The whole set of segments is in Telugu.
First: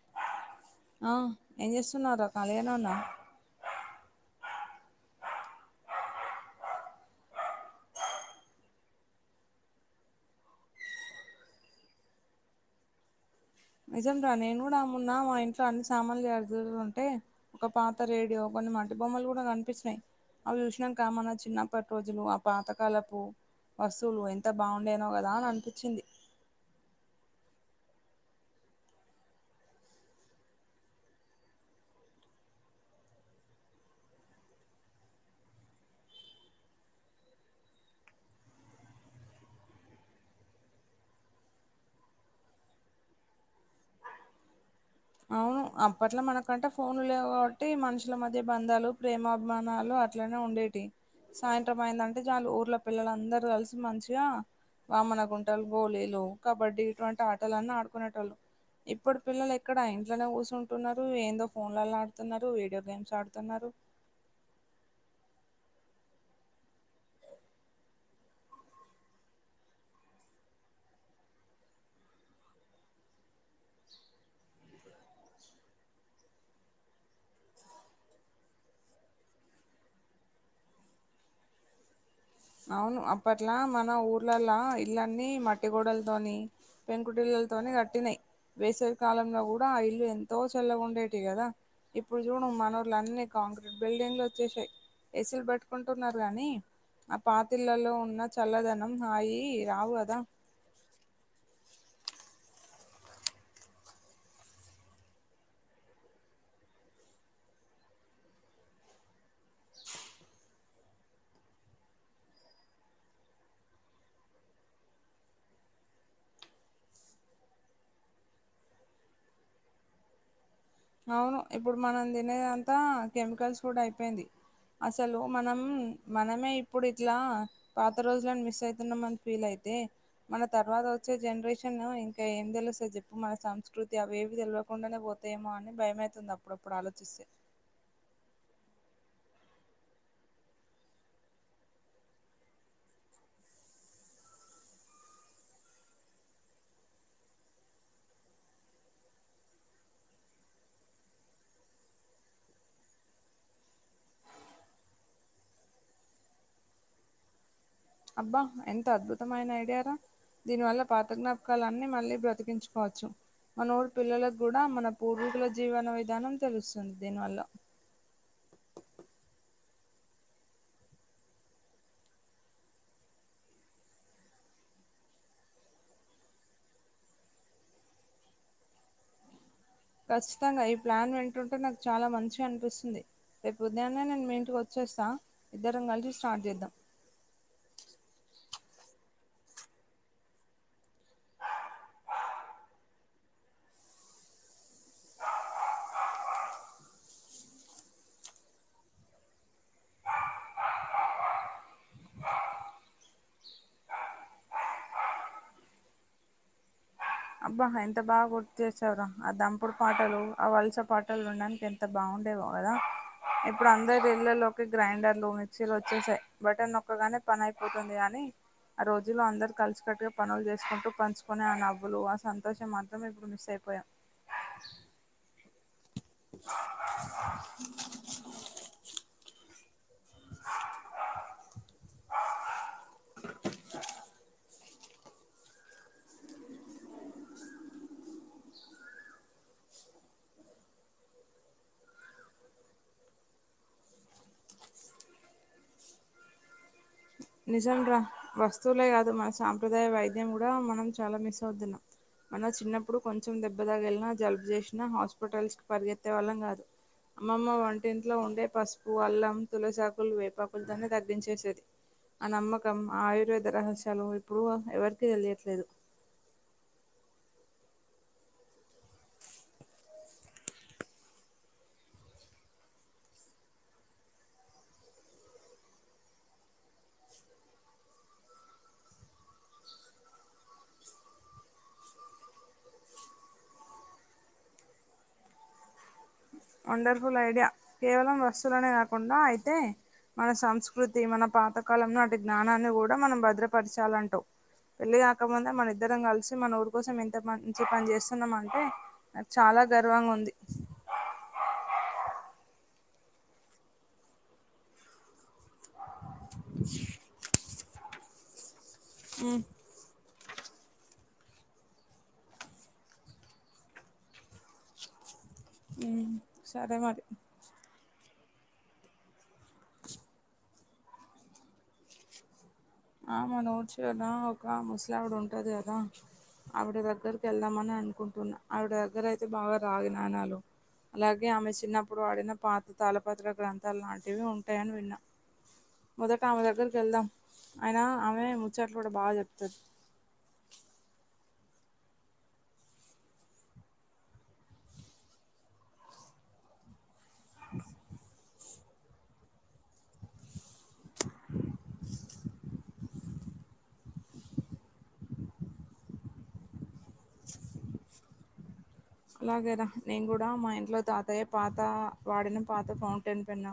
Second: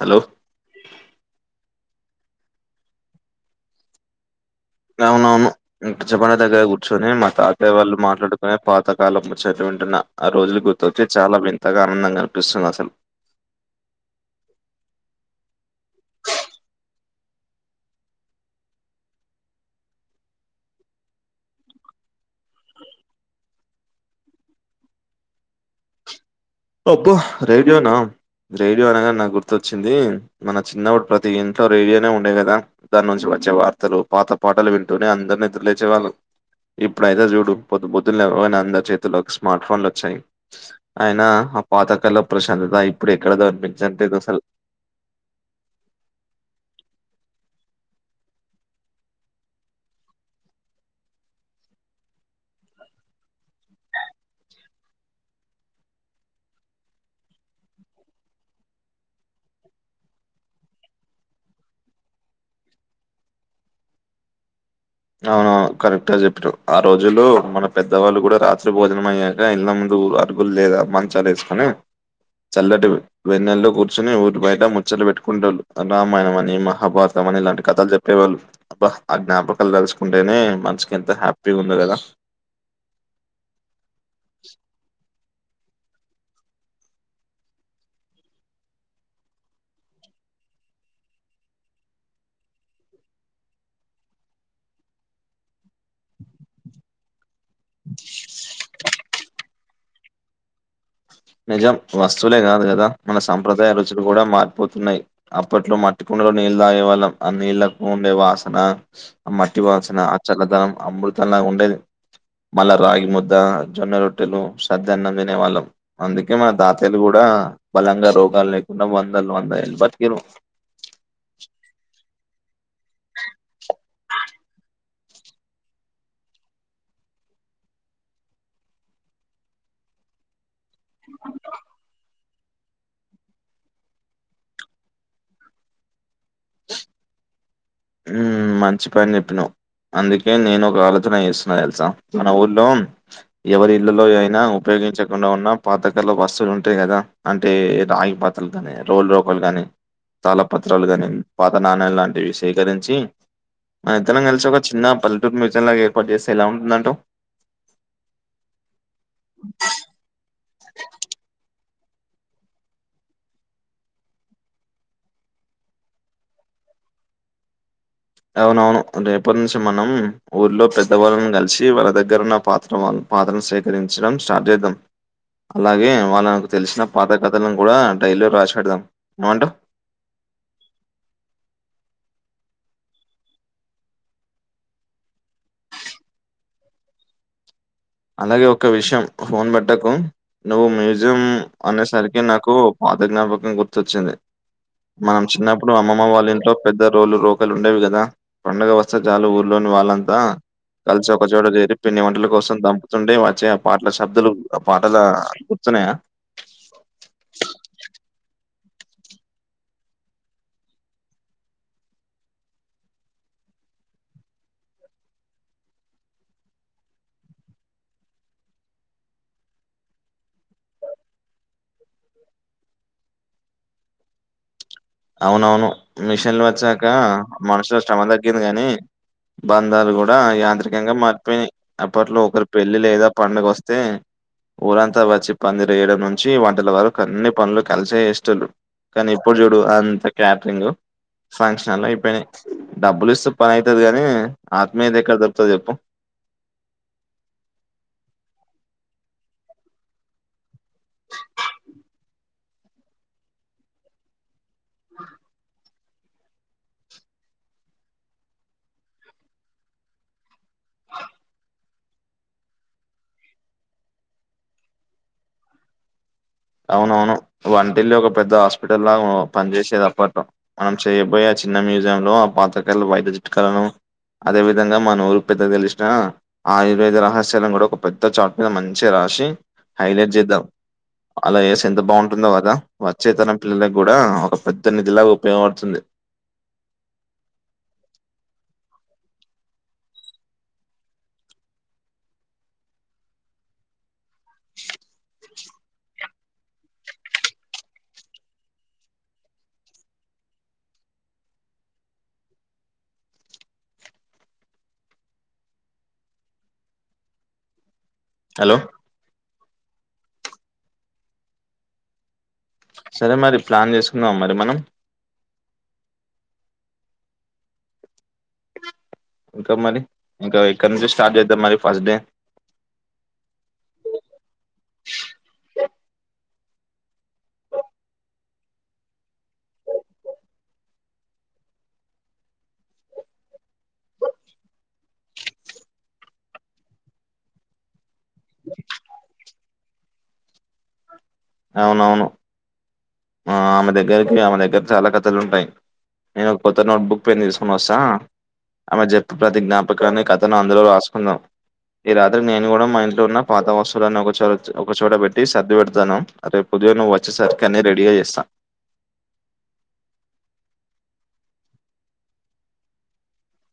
హలో ఆ ఏం చెస్ వస్తున్నారా కాలేజ్ లోనే ఉన్న అవునవును మిర్చి బండి దగ్గర కూర్చొని మా తాతయ్య వాళ్ళు మాట్లాడుకుని పాతకాలం ముచ్చట్లు అంటున్నా ఆ రోజులు గుర్తొచ్చి చాలా వింతగా ఆనందంగా అనిపిస్తుంది అసలు నిజం రా నేను కూడా మొన్న మా ఇంట్లో అన్ని సామాన్లు సర్దుతుంటే ఒక పాత రేడియో కొన్ని మట్టి బొమ్మలు కూడా కనిపించినాయి అవి చూసినంక మన చిన్నప్పటి రోజులు ఆ పాతకాలపు వస్తువులు ఎంత బాగుండేనో కదా అని అనిపించింది అబ్బో రేడియోనా రేడియో అనగానే గుర్తొచ్చింది మన చిన్నప్పుడు ప్రతి ఇంట్లో రేడియోనే ఉండేది కదా దాని నుంచి మంచిగా వార్తలు పాత పాటలు వింటూనే అందరు నిద్రలేచేవాళ్ళు ఇప్పుడైతే చూడు పొద్దు పొద్దులు లేవగానే అందరి చేతుల్లోకి స్మార్ట్ ఫోన్లు వచ్చాయి అయిన ఆ పాత కాలపు ప్రశాంతత ఇప్పుడు ఎక్కడ కనిపించట్లేదు అసలు అవును అప్పట్ల మనకంటే ఫోన్లు లేవు కాబట్టి మనుషుల మధ్య బంధాలు ప్రేమాభిమానాలు అట్లనే ఉండేటి సాయంత్రం అయిందంటే ఊర్ల పిల్లలందరూ కలిసి మంచిగా వామన గుంటలు గోలీలు కబడ్డీ ఇటువంటి ఆటలున్న ఆడుకునే టోళ్ళు ఇప్పుడు పిల్లలు ఇక్కడ ఇంట్లోనే కూర్చుంటున్నారు ఏందో ఫోన్లలో ఆడుతున్నారు వీడియో గేమ్స్ ఆడుతున్నారు అవునా కరెక్టే చెప్పినావు ఆ రోజుల్లో మన పెద్దవాళ్ళు కూడా రాత్రి భోజనం అయ్యాక ఇళ్ళ ముందు కుర్ పరుపులు లేద మంచాలు వేసుకొని చల్లటి వెన్నెల్లో కూర్చుని ఊరి బయట ముచ్చలు పెట్టుకుంటోళ్లు రామాయణం అని మహాభారతం మని ఇలాంటి కథాలు చెప్పేవాళ్ళు అబ్బా ఆ ఙ్ఞాప కాలు తలుచుకుంటేనే మనసుకి ఎంత హ్యాపీగా ఉంది కదా అవును అప్పట్లా మన ఊర్లాలా ఇల్ల అన్నీ మట్టిగోడలతోని పెంకుటిలలతోని కట్టినాయి వేసవి కాలంగా కూడా ఇల్లు ఎంతో చల్లగా ఉండేటివి కదా ఇప్పుడు చూడు మనోళ్లు అన్ని కాంక్రీట్ బిల్డింగ్లు వచ్చేసాయి ఎసి లు పట్టుకుంటున్నారు గానీ ఆ పాతిళ్లలో ఉన్న చల్లదనం హాయ్ రావు కదా నిజం వస్తువులే కాదు కదా మన సంప్రదాయ రుచులు కూడా మారిపోతున్నాయి అప్పట్లో మట్టికుండ లో నీళ్ళ తాగేవాళ్ళం ఆ నీళ్లకు ఉండే వాసన మట్టి వాసన ఆ చల్లదనం అమృత ఉండేది మళ్ళా రాగి ముద్ద జొన్న రొట్టెలు సద్దన్నం తినేవాళ్ళం అందుకే మన తాతయ్యలు కూడా బలంగా రోగాలు లేకుండా వందలు వంద ఏళ్ళు బతికిండ్రు అవును ఇప్పుడు మనం తినేదంతా కెమికల్స్ కూడా అయిపోయింది అసలు మనం మనమే ఇప్పుడు ఇట్లా పాత రోజులని మిస్ అవుతున్నాంమని ఫీల్ అయితే మన తర్వాత వచ్చే జనరేషన్ ఇంకా ఇంకా ఏం తెలుస్తది చెప్పు మన సంస్కృతి అవి ఏవి తెలియకుండానే పోతాయమో అని భయము తుందప్పుడప్పుడాలోచిస్తే మ్మ్ మంచి పని జెప్పినవ్ అందుకే నేనొక ఆలోచన యేస్తున్న ధెల్సా మన ఊర్లో యెవరి ఇళ్ళలో అయినా ఉపయో గించకుండా ఉన్నా పాతకాల వస్తువలుంటయి గదా అంటే రాగి పాత్రలు గానీ రోలు రోకాల్లు గానీ తాళపత్రాలు గనీ పాత నానాల్లాంటివి సేకరించీ మన ఇద్దరం కలిసి ఒక చిన్న పల్లెటూర్ మ్యూజియం లాగా ఏర్పాటు జేస్తె ఎలా ఉంటుందటవ్ అబ్బా ఎంత అద్భుతమైన ఐడియారా దీని వల్ల పాత జ్ఞాపకాలన్ న్ని మళ్ళీ బ్రతికించుకోవచ్చు మన ఊరు పిల్లలగ్గుడా మన పూర్వీకుల జీవన విధానం తెలుస్తుంది దీనివల్ల అవునవును రేపట్నుంచి మనం ఊర్లో పెద్దవాళ్ళను గలిసీ వాళ్ళ దగ్గరున్న పాత్ర వాళ్ పాతరలను సేకరించడం స్టార్ట్ జేద్దం అలాగే వాళ్ళకు తెలిశిన పాత కథలను గుడా డైలీలో రాశిపెడదాం ఏమంటవ్ ఖచ్చితంగ ఈ ప్లాన్ వింటుంటే నాకు చాలా మంచిగనిపిస్తుంది రేపు ఉదయాన్నే నేన్ మీ ఇంటికొచ్చేస్తా ఇద్దరం గలిసి స్టార్ట్ జేద్దాం అలాగే ఒక విషయం ఫోన్ బెట్టకూ నువ్వు మ్యూజియం అనేసరికి నాకూ పా పాత జ్ఞాపకం గుర్తొచ్చింది మనం చిన్నప్పుడు అమ్మమ్మ వాళ్ళింట్లో పెద్ద రోళ్లు రోకలుండేవి గదా పండగ వస్తె జాలు ఊర్లోని వాళ్ళంతా కలిసి ఒకచోట జేరి పిండి వంటల కోసం దంపు తుంటే వచ్చే పాటల శబ్దులు ఆ పాటలా గుర్తున్నయా చేసావ్ర ఆ దంపుడు పాటలూ ఆ వల్స పాటలు విండానికి ఎంత బావుండేవో గదా ఇప్పుడందరు ఇళ్లల్లోకి గ్రైండర్లూ మిక్చీలొచ్చేసాయ్ బటన్నొక్కగానే పని అయిపోతుంది గానీ ఆ రోజుల్లో అందరు కలిసి కట్టుగ పనుల్ జేసుకుంటూ పంచుకొనే ఆ నవ్వులి ఆ సంతోషం మాత్రం ఇప్పుడు మిస్ అయిపోయాం అవునవును మిషిన్లు వచ్చాకా మనుషుల శ్రమ దగ్గింది గనీ బంధాలు గూడా యాంత్రికంగా మారిపోయినయ్ అప్పట్లో ఒకరి పెళ్లి లేదా పండుగొస్తే ఊరంతా వచ్చి పందిరేయడం నుంచీ వంటల వరకన్ని పనులు కలిసే యేష్టోల్లు కనీ ఇప్పుడు జూడ్ డు అంత క్యాట్రింగు ఫంక్షన్లయిపోయ్నై డబ్బులిస్తె పనయితది గనీ ఆత్మీయతెక్కడ దొరుకుతది జెప్పు నిజంగా వస్తువులే గాదు మన సాంప్రదాయ వైద్యం గుడా మనం చాలా మిస్ అవుతున్నం మన చిన్నప్పుడు కొంచెం దెబ్బ దగిల్నా జల్బ్ జేశ్నా హాస్పిటల్స్కి పరిగెత్తే వాళ్ళం గాదు అమ్మమ్మ వంటింట్లో ఉండే పసుపు అల్లం తులసాకులు వేపాకుల్తోనే తగ్గించేసేది ఆ నమ్మకం ఆయుర్వేద రహస్యలూ ఇప్పుడూ ఎవరికిీ దెలియట్లేదు అవునవును వంటిల్లే ఒక పెద్ద హాస్పిటల్లా పన్జేశేదప్పట్లో మనం చేయబోయే చిన్న మ్యూజియంలో ఆ పాతకాల వైద్య చిట్కాలనూ అదే విధంగా మనూరు పెద్దగ దెలిశ్నా ఆయుర్వేద రహస్యాలను గుడా ఒక పెద్ద చాట్ మీద మంచిగ రా రశీ హైలెట్ జేద్ధాం అలా యేస్తె ఎంత బావుంటుందో గదా వచ్చేతరం పిల్లలగ్గుడా ఒక పెద్ద నిధిలాగుపయోగపడుతుంది కుండా అయితే మన సంస్కృతీ మన పాతకాలం నాటి జ్ఞానాన్ని గూడ మనం భద్రపరచాలంటవ్ పెళ్లి గాకముందె మనిద్దరం గలిసి మనూరు కోసం ఎంత మంచి పన్జేస్తున్నం అంటే నాక్ చాలా గర్వంగుంది హలో ఆ సరే మరి ప్లాన్ చేసుకుందామ మరి మనం మ్మ్ సరే మరి ఇంకా మరి ఇంకా ఎక్కడ నుంచి స్టార్ట్ చేద్దాం మరి ఫస్ట్ డే ఆ మన ఊరి చివరన ఒక ముసలావిడ ఉంటది కదా ఆవిడ దగ్గరకి వెళ్దామని అనుకుంటున్నా ఆవిడ దగ్గర అయితే బాగా రాగి నాణెలు అలాగే ఆమె చిన్నప్పుడు వాడిన పాత తాళపత్ర గ్రంథాలు లాంటివి ఉంటాయని విన్నా మొదటి ఆమె దగ్గరికీ వెళ్దాం అయినా ఆమె ముచ్చాట్లు కూడా బాగా చెప్తాది అవునవును ఆ ఆమె దగ్గరకి ఆమె దగ్గర చాలా కథలు ఉంటాయి నేను ఒక కొత్త నోట్ బుక్ పెన్ తీసుకుని వస్తా ఆమె చెప్పె ప్రతి జ్ఞాపకాన్ని కథను అందులో రాసుకుందాం ఈ రాత్రికి నేను కూడా మా ఇంట్లో ఉన్న పాత వస్తువులను ఒక చ ఒకచోట పెట్టి సర్ది పెడతాను రేపు ఉదయం నువ్వు వచ్చేసరికి అని రెడీగా చేస్తా అలాగే రా నేను కూడా మా ఇంట్లో తాతయ్య పాత వాడిన పాత ఫౌంటైన్ పెన్న్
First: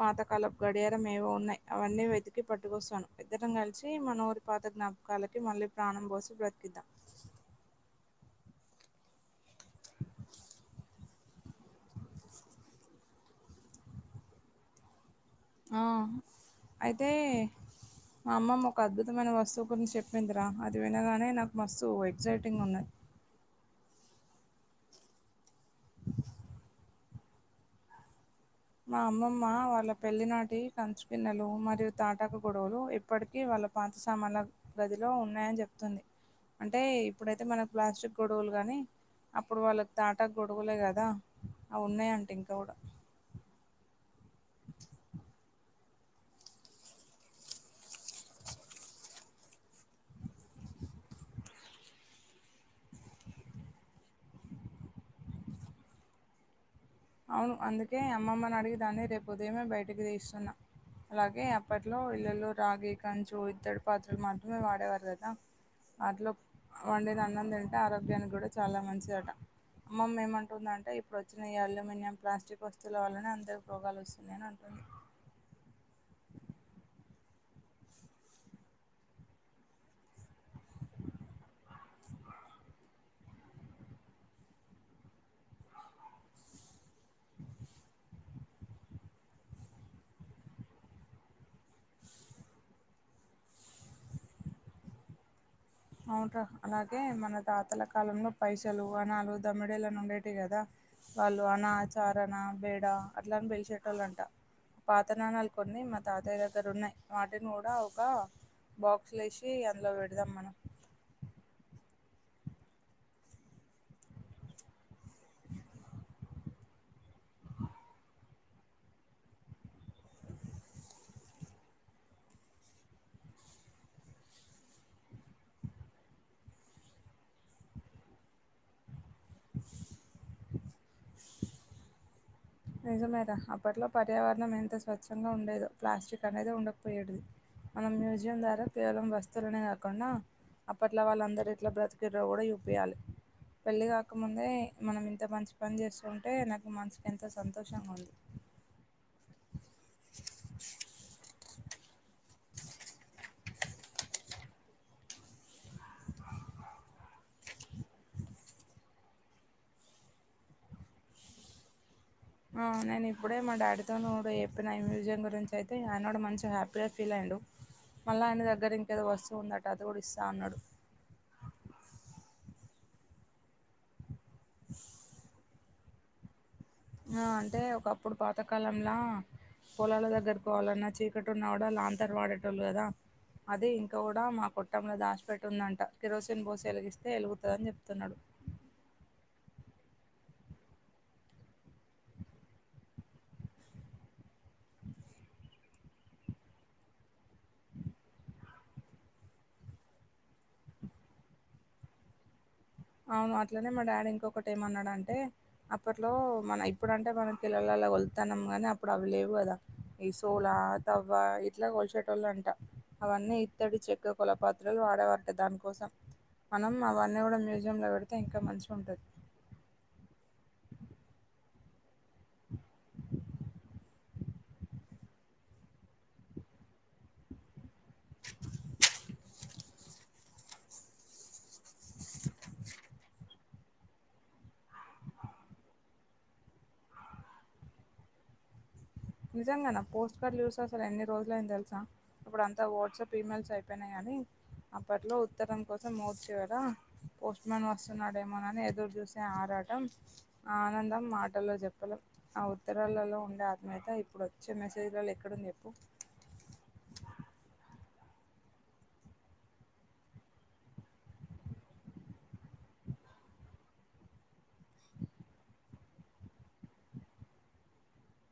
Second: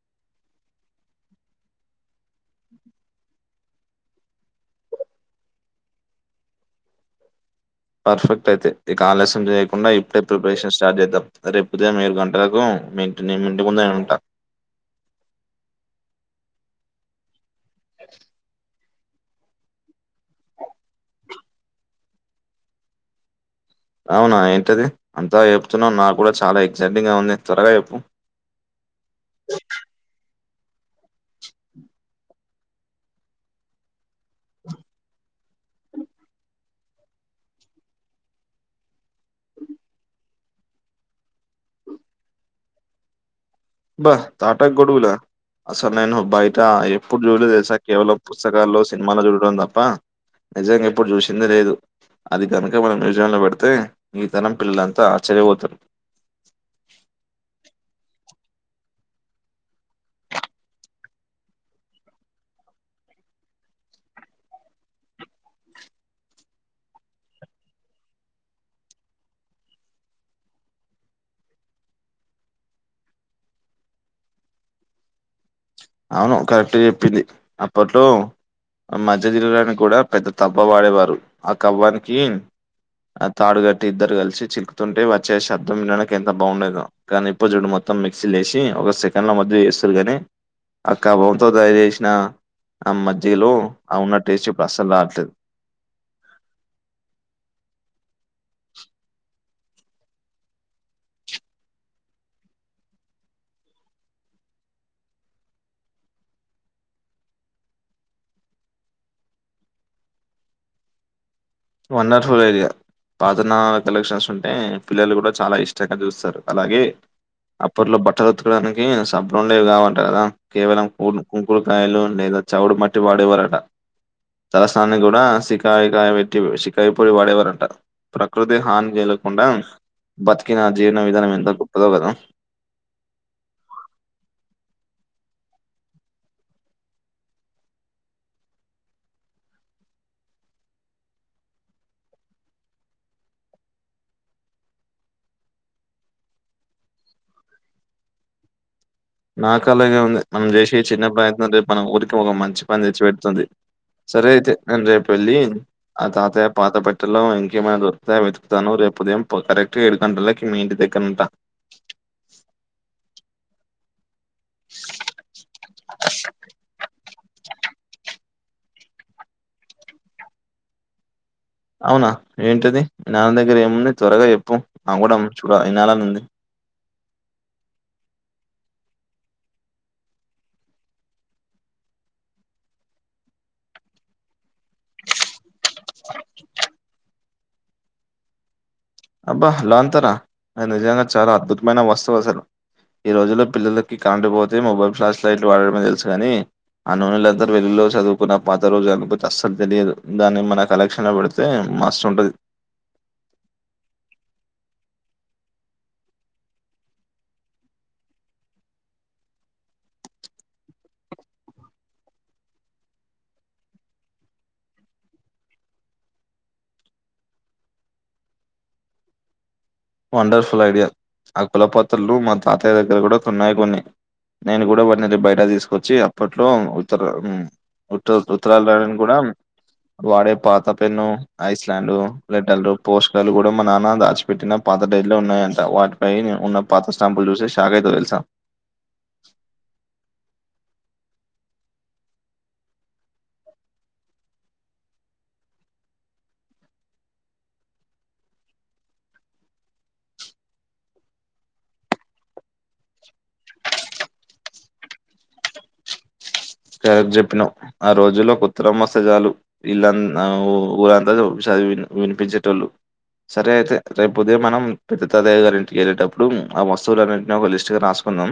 పాతకాల గడియారం ఏవో ఉన్నాయి అవన్నీ వెతికి పట్టుకొస్తాను ఇద్దరం కలిసి మన ఊరి పాత జ్ఞాపకాలకి మళ్ళీ ప్రాణం పోసి బ్రతికిద్దాం. పర్ఫెక్ట్ అయితే ఇక ఆలస్యం చేయకుండా ఇప్పుడే ప్రిపరేషన్ స్టార్ట్ చేద్దాం రేపు ఉదయం ఏడు గంటలకు మి ఇంటిని మీ ఇంటి ముందే ఉంటా ఆ అయితే మా అమ్మమ్మ ఒక అద్భుతమైన వస్తువు గురించి చెప్పిందిరా అది వినగానే నాకు మస్తు ఎక్సైటింగ్ ఉన్నది అవునా ఏంటది అంతాల చెప్తున్నావ్ నాకు కూడా చాలా ఎక్సైటింగ్ గా ఉంది త్వరగా చెప్పు అది కంచు గిన్నెలు మరియు తాటాకు గొడుగులు ఇప్పటికీ వాళ్ళ పాత సామాన్ల గదిలో ఉన్నాయి అని చెప్తుంది అంటే ఇప్పుడైతే మనకు ప్లాస్టిక్ గొడుగులు గాని అప్పుడు వాళ్ళకి తాటాకు గొడుగులే కదా అవి ఉన్నాయి అంట ఇంకా కూడా అబ్బా తాటాకు గొడుగులా అసలు నేను బయట ఎప్పుడు చూడలేదు తెలుసా కేవలం పుస్తకాల్లో సినిమాలో చూడటం తప్పా నిజంగా ఎప్పుడు చూసింది లేదు అది కనుక మనం మ్యూజియం లో పెడితే ఈ తరం పిల్లలంతా ఆశ్చర్యపోతారు అవును అందుకే అమ్మమ్మని అడిగి దాన్ని రేపు ఉదయమే బయటికి తిస్తున్నా అలాగే అప్పట్లో ఇళ్ళల్లో రాగి, కంచు, ఇత్తడి పాత్రలు మాత్రమే వాడేవారు కదా వాట్లో వండిన ఆన్నం తింటే ఆరోగ్యానికి కూడా చాలా మంచిది అటా అమ్మమ్మ ఏమంటుంది అంటే ఇప్పుడు వచ్చిన ఈ అల్యూం మినియం ప్లాస్టిక్ వస్తువుల వల్లనే అందరికీ రోగాలు వస్తున్నాయి అంటుంది అవును కరెక్ట్ గా చెప్పింది అప్పట్లో మజ్జిగా చిలకడానికి కూడా పెద్ద తవ్వ వాడేవారు ఆ కవ్వానికి ఆ తాడుగట్టి ఇద్దరు కలిసి చిక్కుతుంటే వచ్చే శబ్దం వినడానికి ఎంత బాగుండేదో కానీ ఇప్పుడు చూడు మొత్తం మిక్సీలో లేేసి ఒక సెకండ్ లో మజ్జిగా చేస్తారు కానీ అ కవ్వం తో తయారుచేసిన ఆ మజ్జిగలో ఆ ఉన్న టేస్ట్ ఇప్పుడు అస్సలు రావట్లేదు అవును రా అలాగే మన తాతల కాలంలో పైసలు, ఆనాలు, దమ్మిడీలు అనేటివి ఉండేవి కదా వాళ్ళు అణా చారణ, బేడ అట్లాని పెలిచే టోళ్ళ అంటా పాత నాణేలు కొన్ని మా తాతాయ్య దగ్గర ఉన్నయి వాటిని కూడా ఒక బాక్సులో వేసి అందులో పెడదాం మనం వండర్ ఫుల్ ఐడియా పాతనా కలెక్షన్స్ ఉంటే పిల్లలు కూడా చాలా ఇష్టంగా చూస్తరు అలాగే అప్పట్లో బట్టలుతుకడానికి సబ్బులుండేవి కావంటా కదా కేవలం కుంకుడుకాయలు లేదా చవుడు మట్టి వాడేవారట. తలసనాన్ని కూడా సికాయికాయ పెట్టి షికయి పొడి వాడేవారంట. ప్రకృతి హానికలగకుండా బతికినా జీవన విధానం ఎంత గొప్పదో కదా. నిజమేగా అప్పట్లో పర్యావరణం ఎంత స్వచ్ఛంగా ఉండేదో ప్లాస్టిక్ అనేది ఉండకపోయేడిది. మనం మ్యూజియం ద్వారా కేవలం వస్తువులనే కాకుండా అప్పట్లా వాళ్ళందరు ఇట్లా బ్రతికిరో కూడా చూప్పియాలి పెళ్లి కాకముందే మనం ఇంత మంచి పని చేస్తు ఉంటే నాకు మంచి ఎంతో సంతోషంగా ఉంది. నాకు అలాగే ఉంది మనం చేసే చిన్న ప్రయత్నంటే మన ఊరికి ఒక మంచి పని తెచ్చిపెడుతుంది. సరే అయితే నేను రేపు వెళ్ళి ఆ తాతయ్య పాత పెట్టలో ఇంకేమైనా దొరుకుతాయో వెతుకుతాను రేపు ఉదయం కరక్ట్ ఎడు గంటలకి మీ ఇంటి దగ్గరా ఉంటా ఆ నేను ఇప్పుడే మా డాడీతో చెప్పిన ఈ మ్యూజియం గురించి అయితే ఆయన కూడా మంచిగా హ్యాపీగా ఫీల్ అయ్యిండు. మళ్ళీ ఆయన దగ్గర ఇంకేదో వస్తువు ఉందట అది కూడా ఇస్తా అన్నడు. అవునా ఏంటది నాన్న దగ్గర ఏముంది త్వరగా చెప్పు నా కూడా చూడాలి. వినాలనుంది. ఆ అంటే ఒకప్పుడు పాతకాలంల పొలాల దగ్గర పోవాలన్నా చీకటి ఉన్నా అ లాంతర్ వాడేటోళ్లు కదా అది ఇంక కూడా మా కుట్టంలో దాచిపెట్టి ఉందంట కిరోసిన్ బోసి వెలిగిస్తే ఎలుగుతుందని చెప్తున్నాడు ఉ అబ్బా లాంతారా అ నిజంగా చాలా అద్భుతమైన వస్తువు అసలు ఈ రోజులో పిల్లలకి కరెంట్ పోతే మొబైల్ ఫ్లాష్ లైట్లు వాడడమే తెలుసుగాని ఆ నూనెల అంతా వెలుగులలో చదువుకున్న పాత రోజు అను అస్సలు తెలియదు దాన్ని మన కలెక్షన్ లో పెడితే మస్తు ఉండది అవును అట్లనే మా డాడీ ఇంకొకటి ఏమ అన్నాడు అంటే అప్పట్లో మన ఇప్పుడు అంటే మనకి కిలోల ల ఇట్లా కొలుతాన్నాం గానీ అప్పుడు అవి లేవు కదా ఈ సోలా తవ్వవా ఇట్లా కొలిచేటోళ్ళు అంట అవన్నీ ఇత్తడి చెకు కులపాత్రలు వాడేవటే దాని కోసం మనం అవన్నీ కూడా మ మ్యూజియంలో పెడితే ఇంకా మంచిగా ఉంటుంది వండర్ఫుల్ ఐడియా ఆ కులపాత్రలు మా తాతయ్య దగ్గర కూడా కొన్ని ఉన్నాయి నేను కూడా వాటీని బయట తీసుకొచ్చి అప్పట్లో ఉత్తర ఉత్త ఉత్తరాలు రాయడానికి కూడా వాడే పాత పెన్ను ఐస్లలాండ్ లెటర్లు పోషకాలు కూడా మా నాన్న దాచిపెట్టిన పాత టడైట్లో ఉన్నాయంట వాటిపై నేను ఉన్న పాత స్టాంపులు చూసిషాక్ అయితవ్ తెలుసా నిజంగానా పోస్ట్ కార్డులు చూసి అసలు ఎన్ని రోజుల అయినా తెలుసా ఇప్పుడు అంతా వాట్సాప్ ఈమెయిల్స్ అయిపోయినాయి కానీ అప్పట్లో ఉత్తరం కోసం మోర్చవార పోస్ట్ మన్ వస్తున్నాడేమోనని ఎదురు చూసి ఆరా ఆ ఆనందం మాటల్లో చెప్పడం ఆ ఉత్తరాలలో ఉండే అయితే ఇప్పుడు వచ్చే మెసేజ్లలో ఎక్కడుంది ఇప్పుడు కరెక్టుగా చెప్పినవ్ ఆ రోజుల్లో ఉత్తరం వస్తే చాలు ఇల్లంత ఊరంతా వినిపించేటోళ్ళు సరే అయితే రేపు ఉదయం మనం పెద్ద తాతయ్య గారింటికి వెళ్ళేటప్పుడు ఆ వస్తువులున్నింటిని ఒక లిస్ట్ గా రాసుకుందాం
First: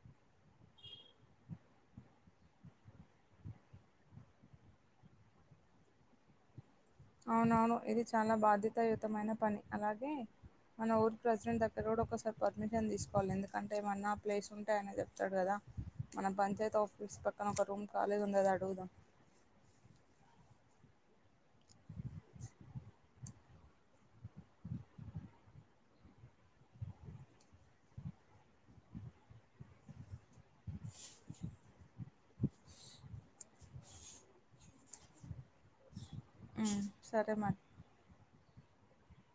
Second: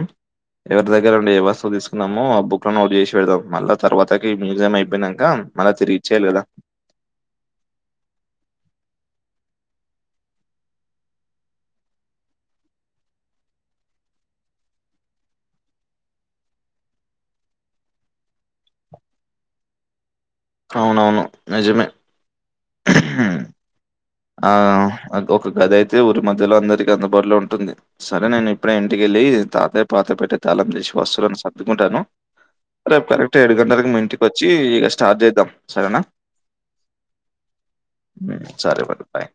ఎవరి దగ్గరం ఏ వస్తువు తీసుకున్నామో ఆ బుక్ నోట్ చేసి పెడదాం మళ్ళా తర్వాతకి మ్యూజియం అయిపోయినాక మళ్ళీ తిరిగి ఇచ్చేయాలి కదా అవునవును ఇది చాలా బాధ్యతాయుతమైన పని అలాగే మన ఊరి ప్రెసిడెంట్ దగ్గర కూడా ఒకసారి పర్మిషన్ తీసుకోవాలి ఎందుకంటే ఏమన్నా ప్లేస్ ఉంటే ఆయన చెప్తాడు కదా మన పంచాయత్ ఆఫీస్ పక్కన ఒక రూమ్ కాళిగా ఉంది కదా అడుగుదాం అవునవును నిజమే ఆ ఒక గది అయితే ఊరి మధ్యలో అందరికి అందుబాటులో ఉంటుంది సరే నేను ఇప్పుడే ఇంటికి ళ్ే తాతయ్య పాత పెట్టే తాళం తీసుకొస్తే అన్ని సర్దుకుంటాను రేపు కరెక్ట్ ఏడు గంటలకి మీ ఇంటికి వచ్చి ఇక స్టార్ట్ చేద్దాం సరేనా హు సరే మరి సరే మరి బాయ్